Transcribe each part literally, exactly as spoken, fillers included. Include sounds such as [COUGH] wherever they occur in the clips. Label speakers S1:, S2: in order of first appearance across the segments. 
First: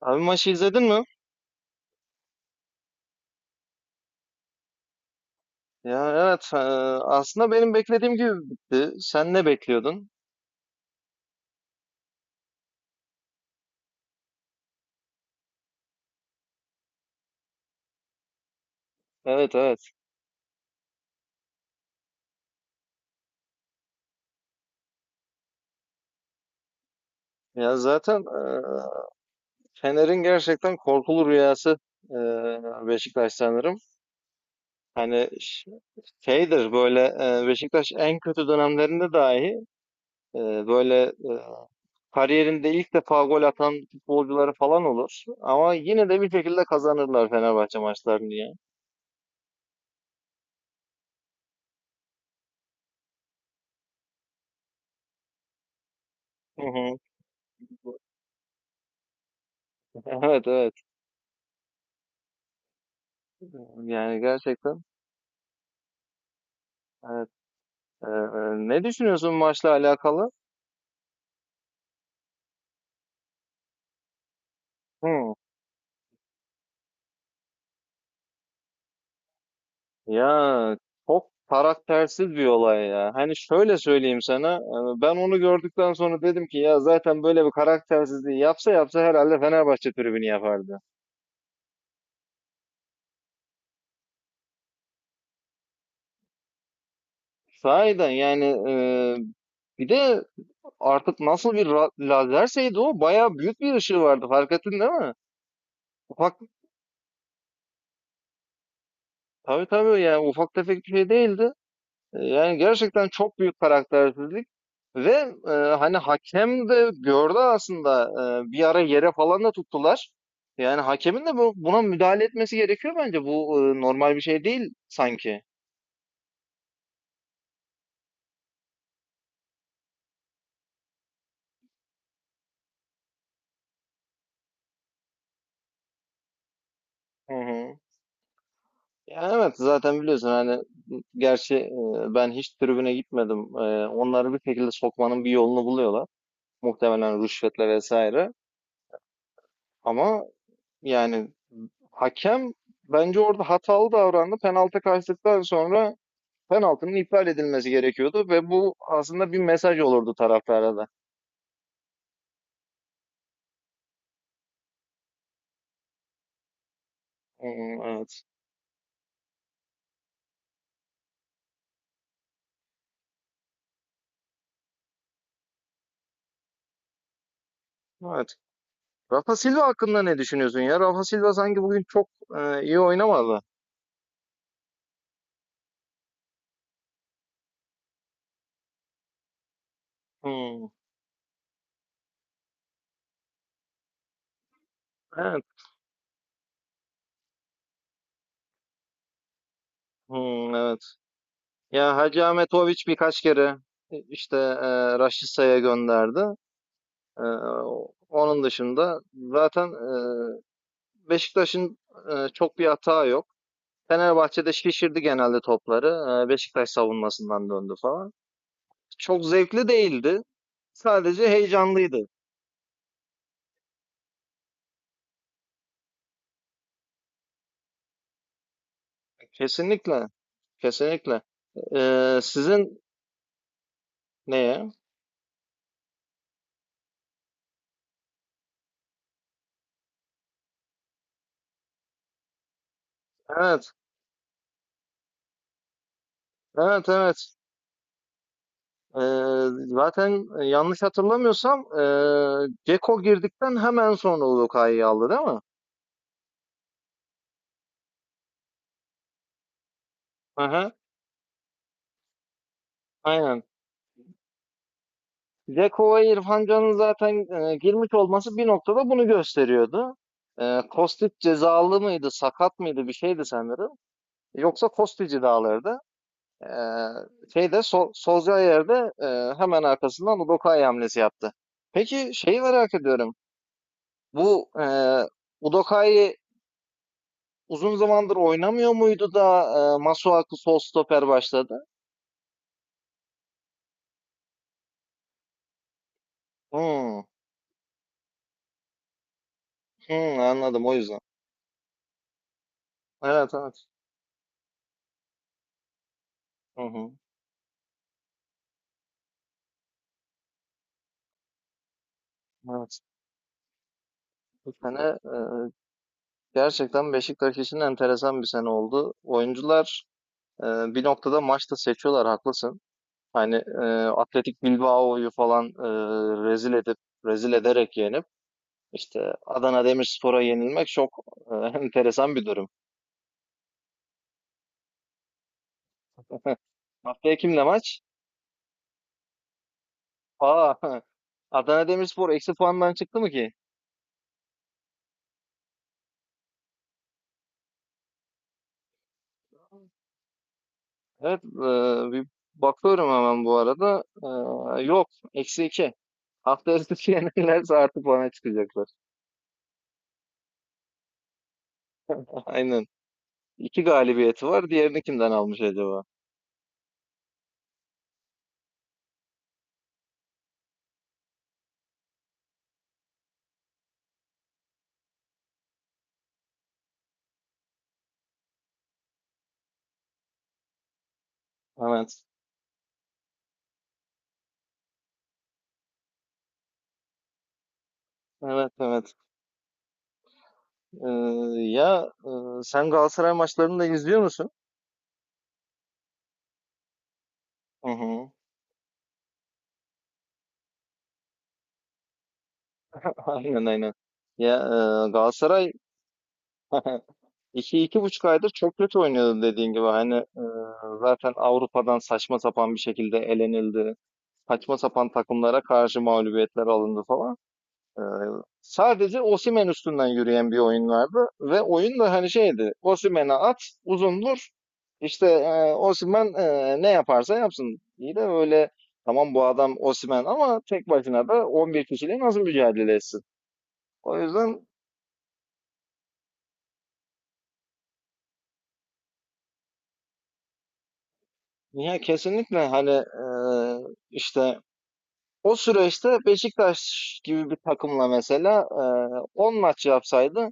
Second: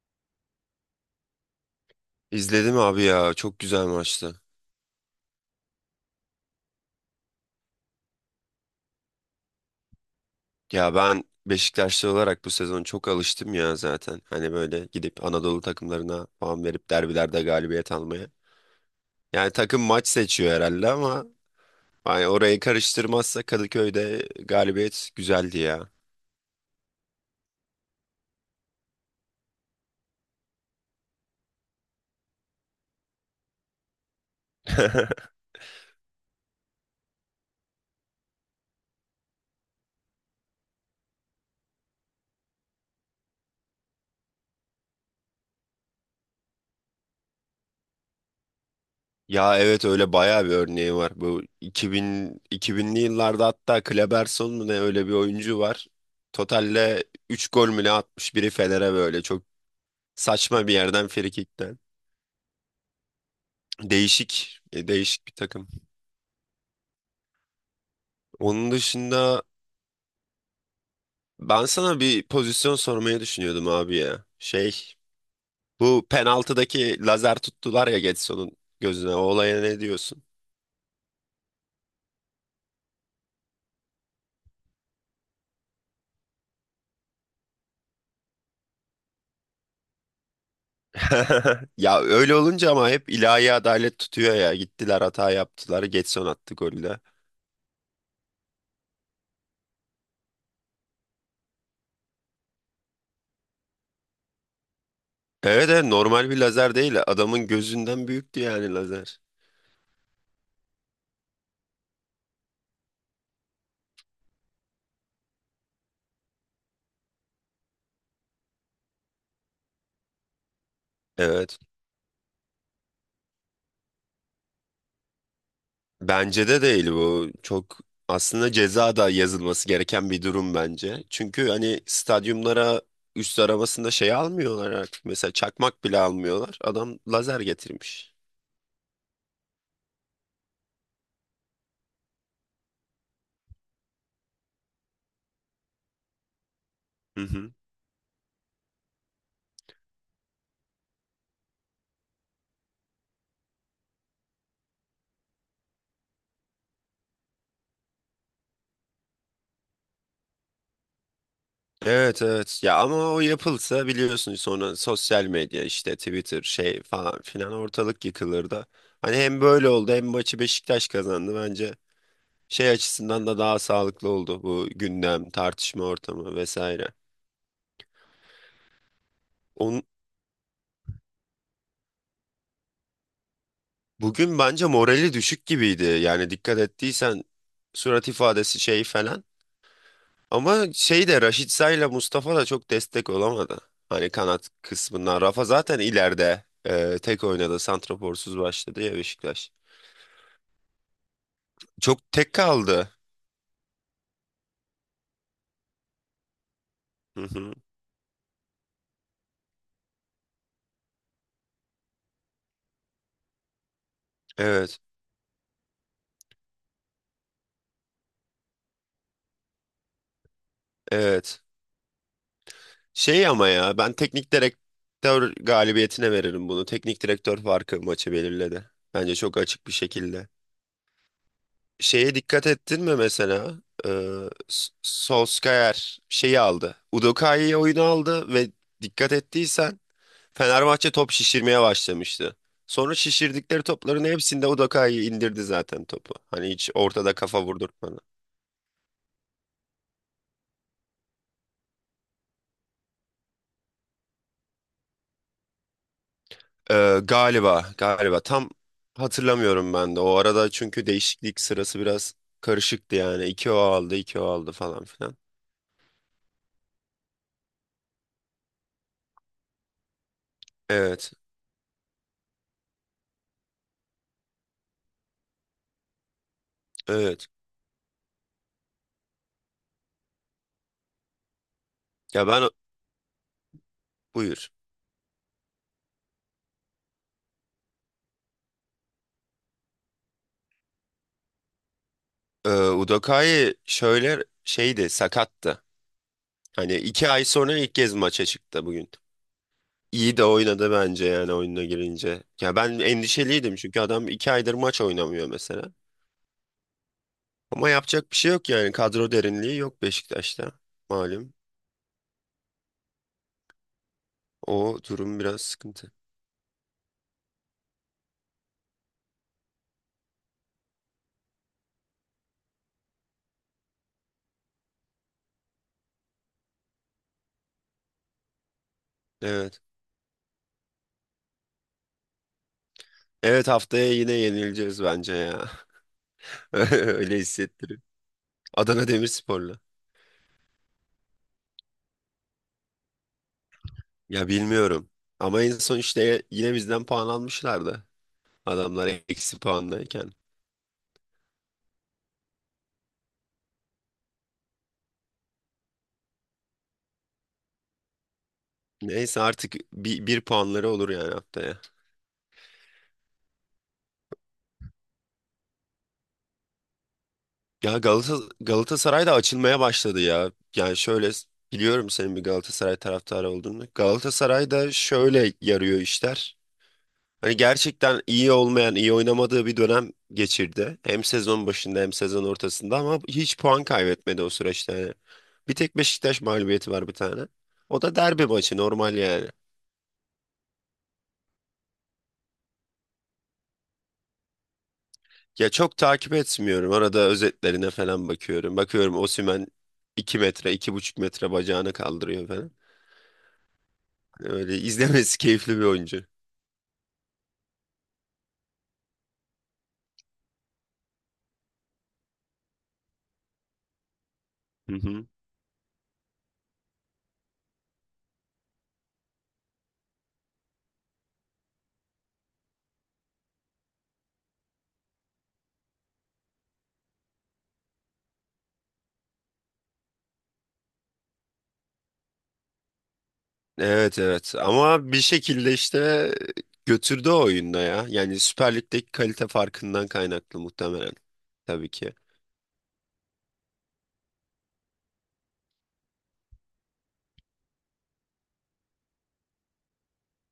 S1: Abi maçı izledin mi?
S2: İzledim abi ya, çok güzel maçtı.
S1: Ya evet, e, aslında benim beklediğim gibi bitti. Sen ne bekliyordun?
S2: Ya ben Beşiktaşlı olarak bu sezon çok alıştım ya zaten. Hani böyle gidip Anadolu takımlarına puan verip derbilerde galibiyet almaya. Yani
S1: Evet
S2: takım
S1: evet.
S2: maç seçiyor herhalde, ama hani orayı karıştırmazsa Kadıköy'de galibiyet güzeldi ya.
S1: Ya zaten e, Fener'in gerçekten korkulu rüyası e, Beşiktaş sanırım. Hani
S2: [LAUGHS]
S1: ş- şeydir böyle. E, Beşiktaş en kötü dönemlerinde dahi e, böyle e, kariyerinde ilk defa gol atan futbolcuları falan olur. Ama yine de bir şekilde kazanırlar Fenerbahçe maçlarını ya.
S2: Ya evet, öyle bayağı bir örneği var. Bu iki bin, iki binli yıllarda hatta Kleberson mu ne, öyle bir oyuncu var.
S1: Hı hı.
S2: Totalle üç gol mü ne atmış biri Fener'e, böyle çok
S1: Evet
S2: saçma bir
S1: evet.
S2: yerden, frikikten.
S1: Yani
S2: Değişik,
S1: gerçekten.
S2: e, değişik bir takım.
S1: Evet. Ee,
S2: Onun
S1: ne düşünüyorsun
S2: dışında
S1: maçla alakalı?
S2: ben sana bir pozisyon sormayı düşünüyordum abi ya. Şey,
S1: Hı.
S2: bu penaltıdaki lazer tuttular ya Getson'un gözüne. O olaya ne diyorsun?
S1: Ya çok karaktersiz bir olay ya. Hani şöyle söyleyeyim sana. e, Ben onu gördükten sonra dedim ki ya zaten böyle bir karaktersizliği yapsa yapsa herhalde Fenerbahçe tribünü yapardı.
S2: [LAUGHS] Ya öyle olunca ama hep ilahi adalet tutuyor ya. Gittiler, hata yaptılar. Getson attı golü de.
S1: Sahiden yani, e, bir de artık nasıl bir ra- lazerseydi o bayağı büyük bir ışığı vardı. Fark ettin değil mi?
S2: Evet, evet, normal
S1: Ufak,
S2: bir lazer değil. Adamın gözünden büyüktü yani lazer.
S1: tabii tabii yani ufak tefek bir şey değildi. Ee, Yani gerçekten çok büyük karaktersizlik ve, e, hani hakem de gördü aslında, e, bir ara yere falan da tuttular. Yani hakemin de bu,
S2: Evet.
S1: buna müdahale etmesi gerekiyor bence. Bu e, normal bir şey değil sanki.
S2: Bence de değil bu. Çok aslında ceza da yazılması gereken bir durum bence. Çünkü hani stadyumlara üst arabasında şey almıyorlar artık. Mesela çakmak bile almıyorlar. Adam
S1: Hı
S2: lazer
S1: hı.
S2: getirmiş.
S1: Yani evet, zaten biliyorsun hani. Gerçi e, ben hiç tribüne gitmedim. E, onları bir şekilde sokmanın bir yolunu buluyorlar.
S2: Hı
S1: Muhtemelen
S2: hı.
S1: rüşvetle vesaire. Ama yani hakem bence orada hatalı davrandı. Penaltı kaçtıktan sonra penaltının iptal edilmesi gerekiyordu ve bu aslında bir mesaj olurdu taraftara da.
S2: Evet, evet. Ya ama o yapılsa, biliyorsun, sonra sosyal medya işte Twitter şey falan filan,
S1: Hmm,
S2: ortalık
S1: evet.
S2: yıkılır da. Hani hem böyle oldu, hem maçı Beşiktaş kazandı bence. Şey açısından da daha sağlıklı oldu bu gündem, tartışma ortamı vesaire.
S1: Evet. Rafa Silva
S2: Onun,
S1: hakkında ne düşünüyorsun ya? Rafa Silva sanki bugün çok e, iyi oynamadı.
S2: Bugün bence morali düşük gibiydi. Yani dikkat ettiysen surat ifadesi şey falan.
S1: Hmm,
S2: Ama şey de, Raşitsa ile Mustafa da çok destek olamadı. Hani kanat kısmından.
S1: evet.
S2: Rafa zaten ileride e, tek oynadı. Santraforsuz başladı ya Beşiktaş.
S1: Hmm, evet. Ya
S2: Çok
S1: Hacı
S2: tek
S1: Ahmetoviç
S2: kaldı.
S1: birkaç kere e, işte e, Raşitsa'ya gönderdi.
S2: Hı
S1: E,
S2: hı.
S1: onun dışında zaten e, Beşiktaş'ın e, çok bir hata yok. Fenerbahçe'de
S2: Evet.
S1: şişirdi genelde topları. E, Beşiktaş savunmasından döndü falan. çok zevkli değildi. Sadece
S2: Evet.
S1: heyecanlıydı.
S2: Şey ama, ya, ben teknik direktör galibiyetine veririm bunu. Teknik direktör farkı maçı belirledi. Bence çok açık bir
S1: Kesinlikle,
S2: şekilde.
S1: kesinlikle.
S2: Şeye
S1: Ee,
S2: dikkat
S1: sizin
S2: ettin mi mesela? Ee,
S1: neye?
S2: S- Solskjaer şeyi aldı. Udoka'yı oyunu aldı ve dikkat ettiysen Fenerbahçe top şişirmeye başlamıştı. Sonra şişirdikleri
S1: Evet,
S2: topların hepsinde Udoka'yı indirdi zaten topu. Hani hiç
S1: evet,
S2: ortada
S1: evet.
S2: kafa vurdurtmadı.
S1: Ee, zaten yanlış hatırlamıyorsam, ee, Ceko girdikten hemen sonra Luka'yı aldı değil mi?
S2: Ee, galiba, galiba. Tam hatırlamıyorum ben de. O arada
S1: Aha,
S2: çünkü değişiklik sırası biraz karışıktı yani.
S1: aynen.
S2: İki o aldı, iki o aldı falan filan.
S1: Ceko ve İrfan Can'ın zaten ee, girmiş olması bir noktada bunu gösteriyordu. Ee, Kostic
S2: Evet,
S1: cezalı mıydı, sakat mıydı, bir şeydi sanırım. Yoksa Kostic'i de alırdı. Ee,
S2: evet.
S1: şeyde sol, Solskjaer'de e, hemen arkasından Udokai hamlesi yaptı. Peki
S2: Ya
S1: şeyi
S2: ben...
S1: merak ediyorum. Bu
S2: Buyur.
S1: e, Udokai uzun zamandır oynamıyor muydu da e, Masuaku sol stoper başladı?
S2: Ee, Udokai şöyle şeydi, sakattı. Hani
S1: Hmm,
S2: iki ay sonra ilk kez maça çıktı bugün. İyi
S1: hmm,
S2: de
S1: anladım
S2: oynadı
S1: o yüzden.
S2: bence, yani oyuna girince. Ya ben
S1: Evet
S2: endişeliydim
S1: evet.
S2: çünkü adam iki aydır maç oynamıyor mesela.
S1: Hı hı,
S2: Ama yapacak bir şey yok, yani kadro derinliği yok Beşiktaş'ta, malum.
S1: evet. Bu
S2: O
S1: sene e,
S2: durum biraz sıkıntı.
S1: gerçekten Beşiktaş için enteresan bir sene oldu. Oyuncular e, bir noktada maçta seçiyorlar, haklısın. Hani e, Atletik Bilbao'yu falan e, rezil edip, rezil ederek yenip işte
S2: Evet.
S1: Adana Demirspor'a yenilmek çok e, [LAUGHS] enteresan bir durum.
S2: Evet, haftaya yine yenileceğiz bence ya.
S1: [LAUGHS]
S2: [LAUGHS]
S1: Haftaya
S2: Öyle
S1: kimle maç?
S2: hissettiriyor. Adana Demirspor'la.
S1: Aa, [LAUGHS] Adana Demirspor eksi puandan çıktı mı ki?
S2: Ya bilmiyorum. Ama en son işte yine bizden puan almışlardı. Adamlar eksi puandayken.
S1: Evet, e, bir bakıyorum hemen bu arada. E, yok, eksi iki. Haftaya [LAUGHS] sizi yenilirse artı puana çıkacaklar.
S2: Neyse artık bir, bir puanları olur yani haftaya.
S1: [LAUGHS] Aynen. İki galibiyeti var. Diğerini kimden almış acaba?
S2: Ya Galata, Galatasaray da açılmaya başladı ya. Yani şöyle, biliyorum senin bir Galatasaray taraftarı olduğunu. Galatasaray da şöyle yarıyor işler. Hani gerçekten iyi olmayan, iyi oynamadığı bir dönem geçirdi. Hem sezon başında hem
S1: Evet.
S2: sezon ortasında, ama hiç puan kaybetmedi o süreçte. Yani bir tek Beşiktaş mağlubiyeti var, bir tane. O da derbi
S1: Evet,
S2: maçı,
S1: evet.
S2: normal yani.
S1: Eee, ya, eee, sen Galatasaray maçlarını da izliyor musun?
S2: Ya çok takip etmiyorum. Arada
S1: Hı
S2: özetlerine falan
S1: hı.
S2: bakıyorum. Bakıyorum Osimhen iki metre, iki buçuk metre bacağını kaldırıyor falan.
S1: [LAUGHS] Aynen aynen. Ya,
S2: Öyle
S1: eee,
S2: izlemesi [LAUGHS]
S1: Galatasaray
S2: keyifli bir oyuncu.
S1: [LAUGHS] iki iki buçuk aydır çok kötü oynuyordu dediğin gibi. Hani eee, zaten Avrupa'dan saçma sapan bir şekilde elenildi. Saçma
S2: Hı
S1: sapan
S2: hı.
S1: takımlara karşı mağlubiyetler alındı falan. Ee, sadece Osimhen üstünden yürüyen bir oyun vardı ve oyun da hani şeydi. Osimhen'e at, uzun vur. İşte e, Osimhen, e, ne yaparsa yapsın. İyi de öyle, tamam, bu adam Osimhen, ama tek başına da on bir kişiyle nasıl mücadele etsin?
S2: Evet,
S1: O
S2: evet,
S1: yüzden,
S2: ama bir şekilde işte götürdü o oyunda ya. Yani Süper Lig'deki kalite farkından kaynaklı muhtemelen. Tabii
S1: ya
S2: ki.
S1: kesinlikle hani, e, işte o süreçte Beşiktaş gibi bir takımla mesela e, on maç yapsaydı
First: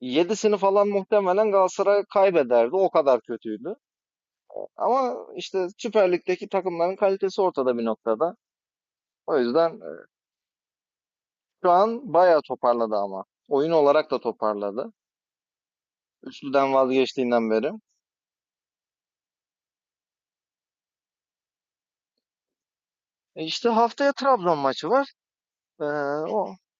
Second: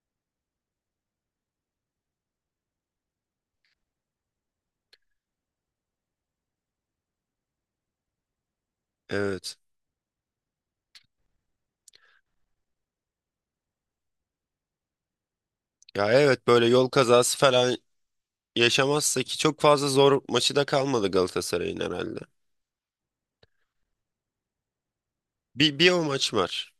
S1: yedisini falan muhtemelen Galatasaray kaybederdi. O kadar kötüydü. Ama işte Süper Lig'deki takımların kalitesi ortada bir noktada. O
S2: Evet.
S1: yüzden e, şu an bayağı toparladı ama. Oyun olarak da toparladı.
S2: Ya evet, böyle
S1: Üçlüden
S2: yol kazası
S1: vazgeçtiğinden beri.
S2: falan yaşamazsa, ki çok fazla zor maçı da kalmadı Galatasaray'ın herhalde.
S1: E işte haftaya Trabzon maçı var.
S2: Bir,
S1: E,
S2: bir o maç
S1: o
S2: var.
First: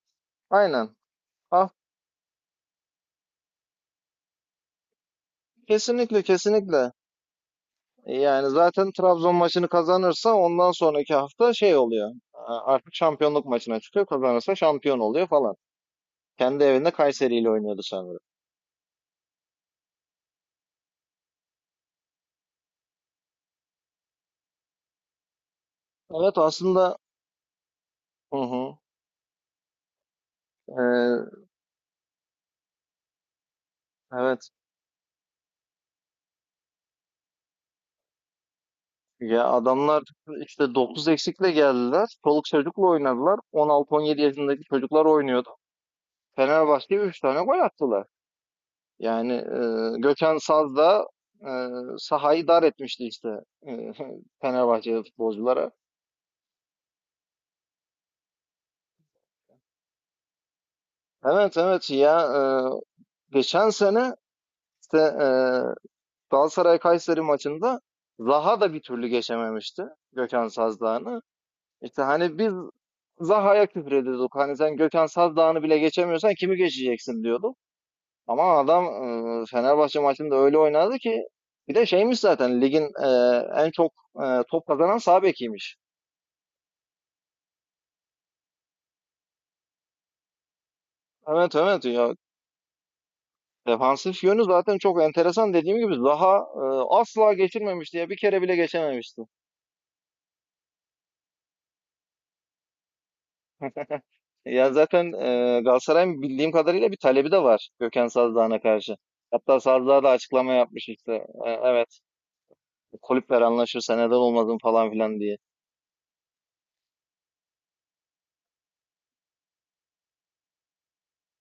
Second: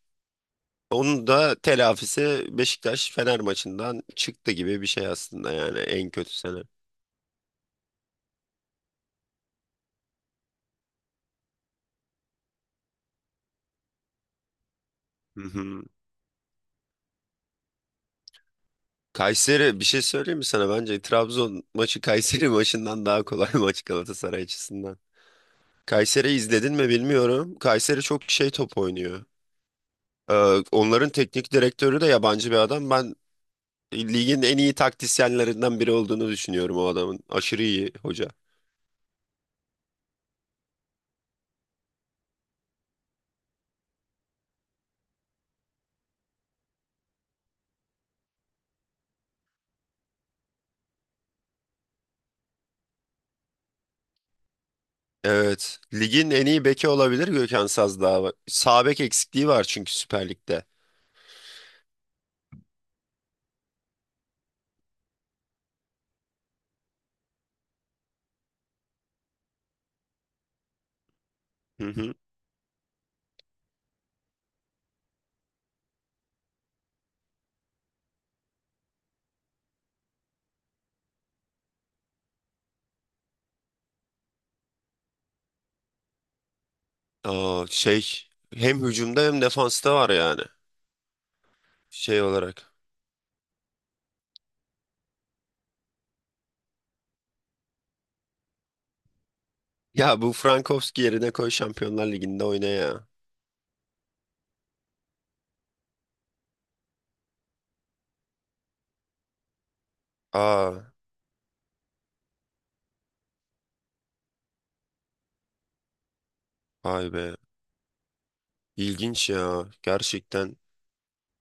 S1: aynen.
S2: Onun da
S1: Ha,
S2: telafisi Beşiktaş-Fener maçından çıktı gibi bir şey aslında, yani en
S1: kesinlikle
S2: kötü sene.
S1: kesinlikle. E, Yani zaten Trabzon maçını kazanırsa ondan sonraki hafta şey oluyor. E, Artık şampiyonluk maçına çıkıyor. Kazanırsa şampiyon oluyor
S2: Hı
S1: falan.
S2: hı.
S1: Kendi evinde Kayseri ile oynuyordu sanırım.
S2: Kayseri, bir şey söyleyeyim mi sana? Bence Trabzon maçı Kayseri [LAUGHS] maçından daha kolay [LAUGHS] maç Galatasaray açısından. Kayseri
S1: Evet
S2: izledin mi
S1: aslında.
S2: bilmiyorum. Kayseri çok
S1: Hı
S2: şey,
S1: hı.
S2: top oynuyor. Ee, Onların teknik direktörü de yabancı bir adam. Ben
S1: E,
S2: ligin
S1: evet.
S2: en iyi taktisyenlerinden biri olduğunu düşünüyorum o adamın. Aşırı iyi hoca.
S1: Ya adamlar işte dokuz eksikle geldiler. Çoluk çocukla oynadılar. on altı on yedi yaşındaki çocuklar oynuyordu. Fenerbahçe'ye üç tane gol attılar. Yani e, Gökhan Saz da e, sahayı dar etmişti işte e, [LAUGHS] Fenerbahçe futbolculara.
S2: Evet. Ligin en iyi beki olabilir Gökhan Sazdağ. Sağ bek eksikliği var çünkü Süper Lig'de.
S1: Evet evet ya, e, geçen sene işte e, Galatasaray-Kayseri maçında Zaha da bir türlü geçememişti Gökhan Saz.
S2: Hı
S1: İşte
S2: hı.
S1: hani biz Zaha'ya küfür ediyorduk. Hani sen Gökhan Saz Dağı'nı bile geçemiyorsan kimi geçeceksin, diyorduk. Ama adam e, Fenerbahçe maçında öyle oynadı ki, bir de şeymiş zaten ligin e, en çok e, top kazanan sağ bekiymiş.
S2: Aa, şey, hem hücumda hem defansta var yani
S1: Evet evet ya,
S2: şey olarak.
S1: defansif yönü zaten çok enteresan. Dediğim gibi Zaha e, asla geçirmemişti ya, bir kere bile geçememişti.
S2: Ya bu Frankowski yerine koy Şampiyonlar Ligi'nde oyna ya.
S1: Ya zaten e, Galatasaray'ın bildiğim kadarıyla bir talebi de var Gökhan Saz Dağı'na karşı. Hatta Saz Dağı da açıklama yapmış
S2: Aa,
S1: işte. E, evet, kulüpler anlaşırsa neden olmasın, falan filan diye.
S2: vay be. İlginç ya, gerçekten.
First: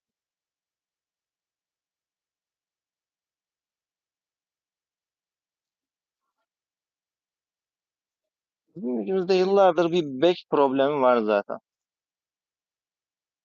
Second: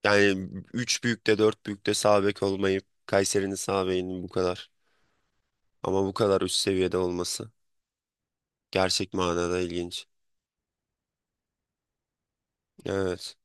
S2: Yani üç büyükte, dört büyükte sağ bek olmayıp Kayseri'nin sağ bekinin bu kadar. Ama bu kadar üst seviyede olması
S1: Bizim
S2: gerçek
S1: ülkemizde
S2: manada
S1: yıllardır bir
S2: ilginç.
S1: bek problemi var zaten.
S2: Evet.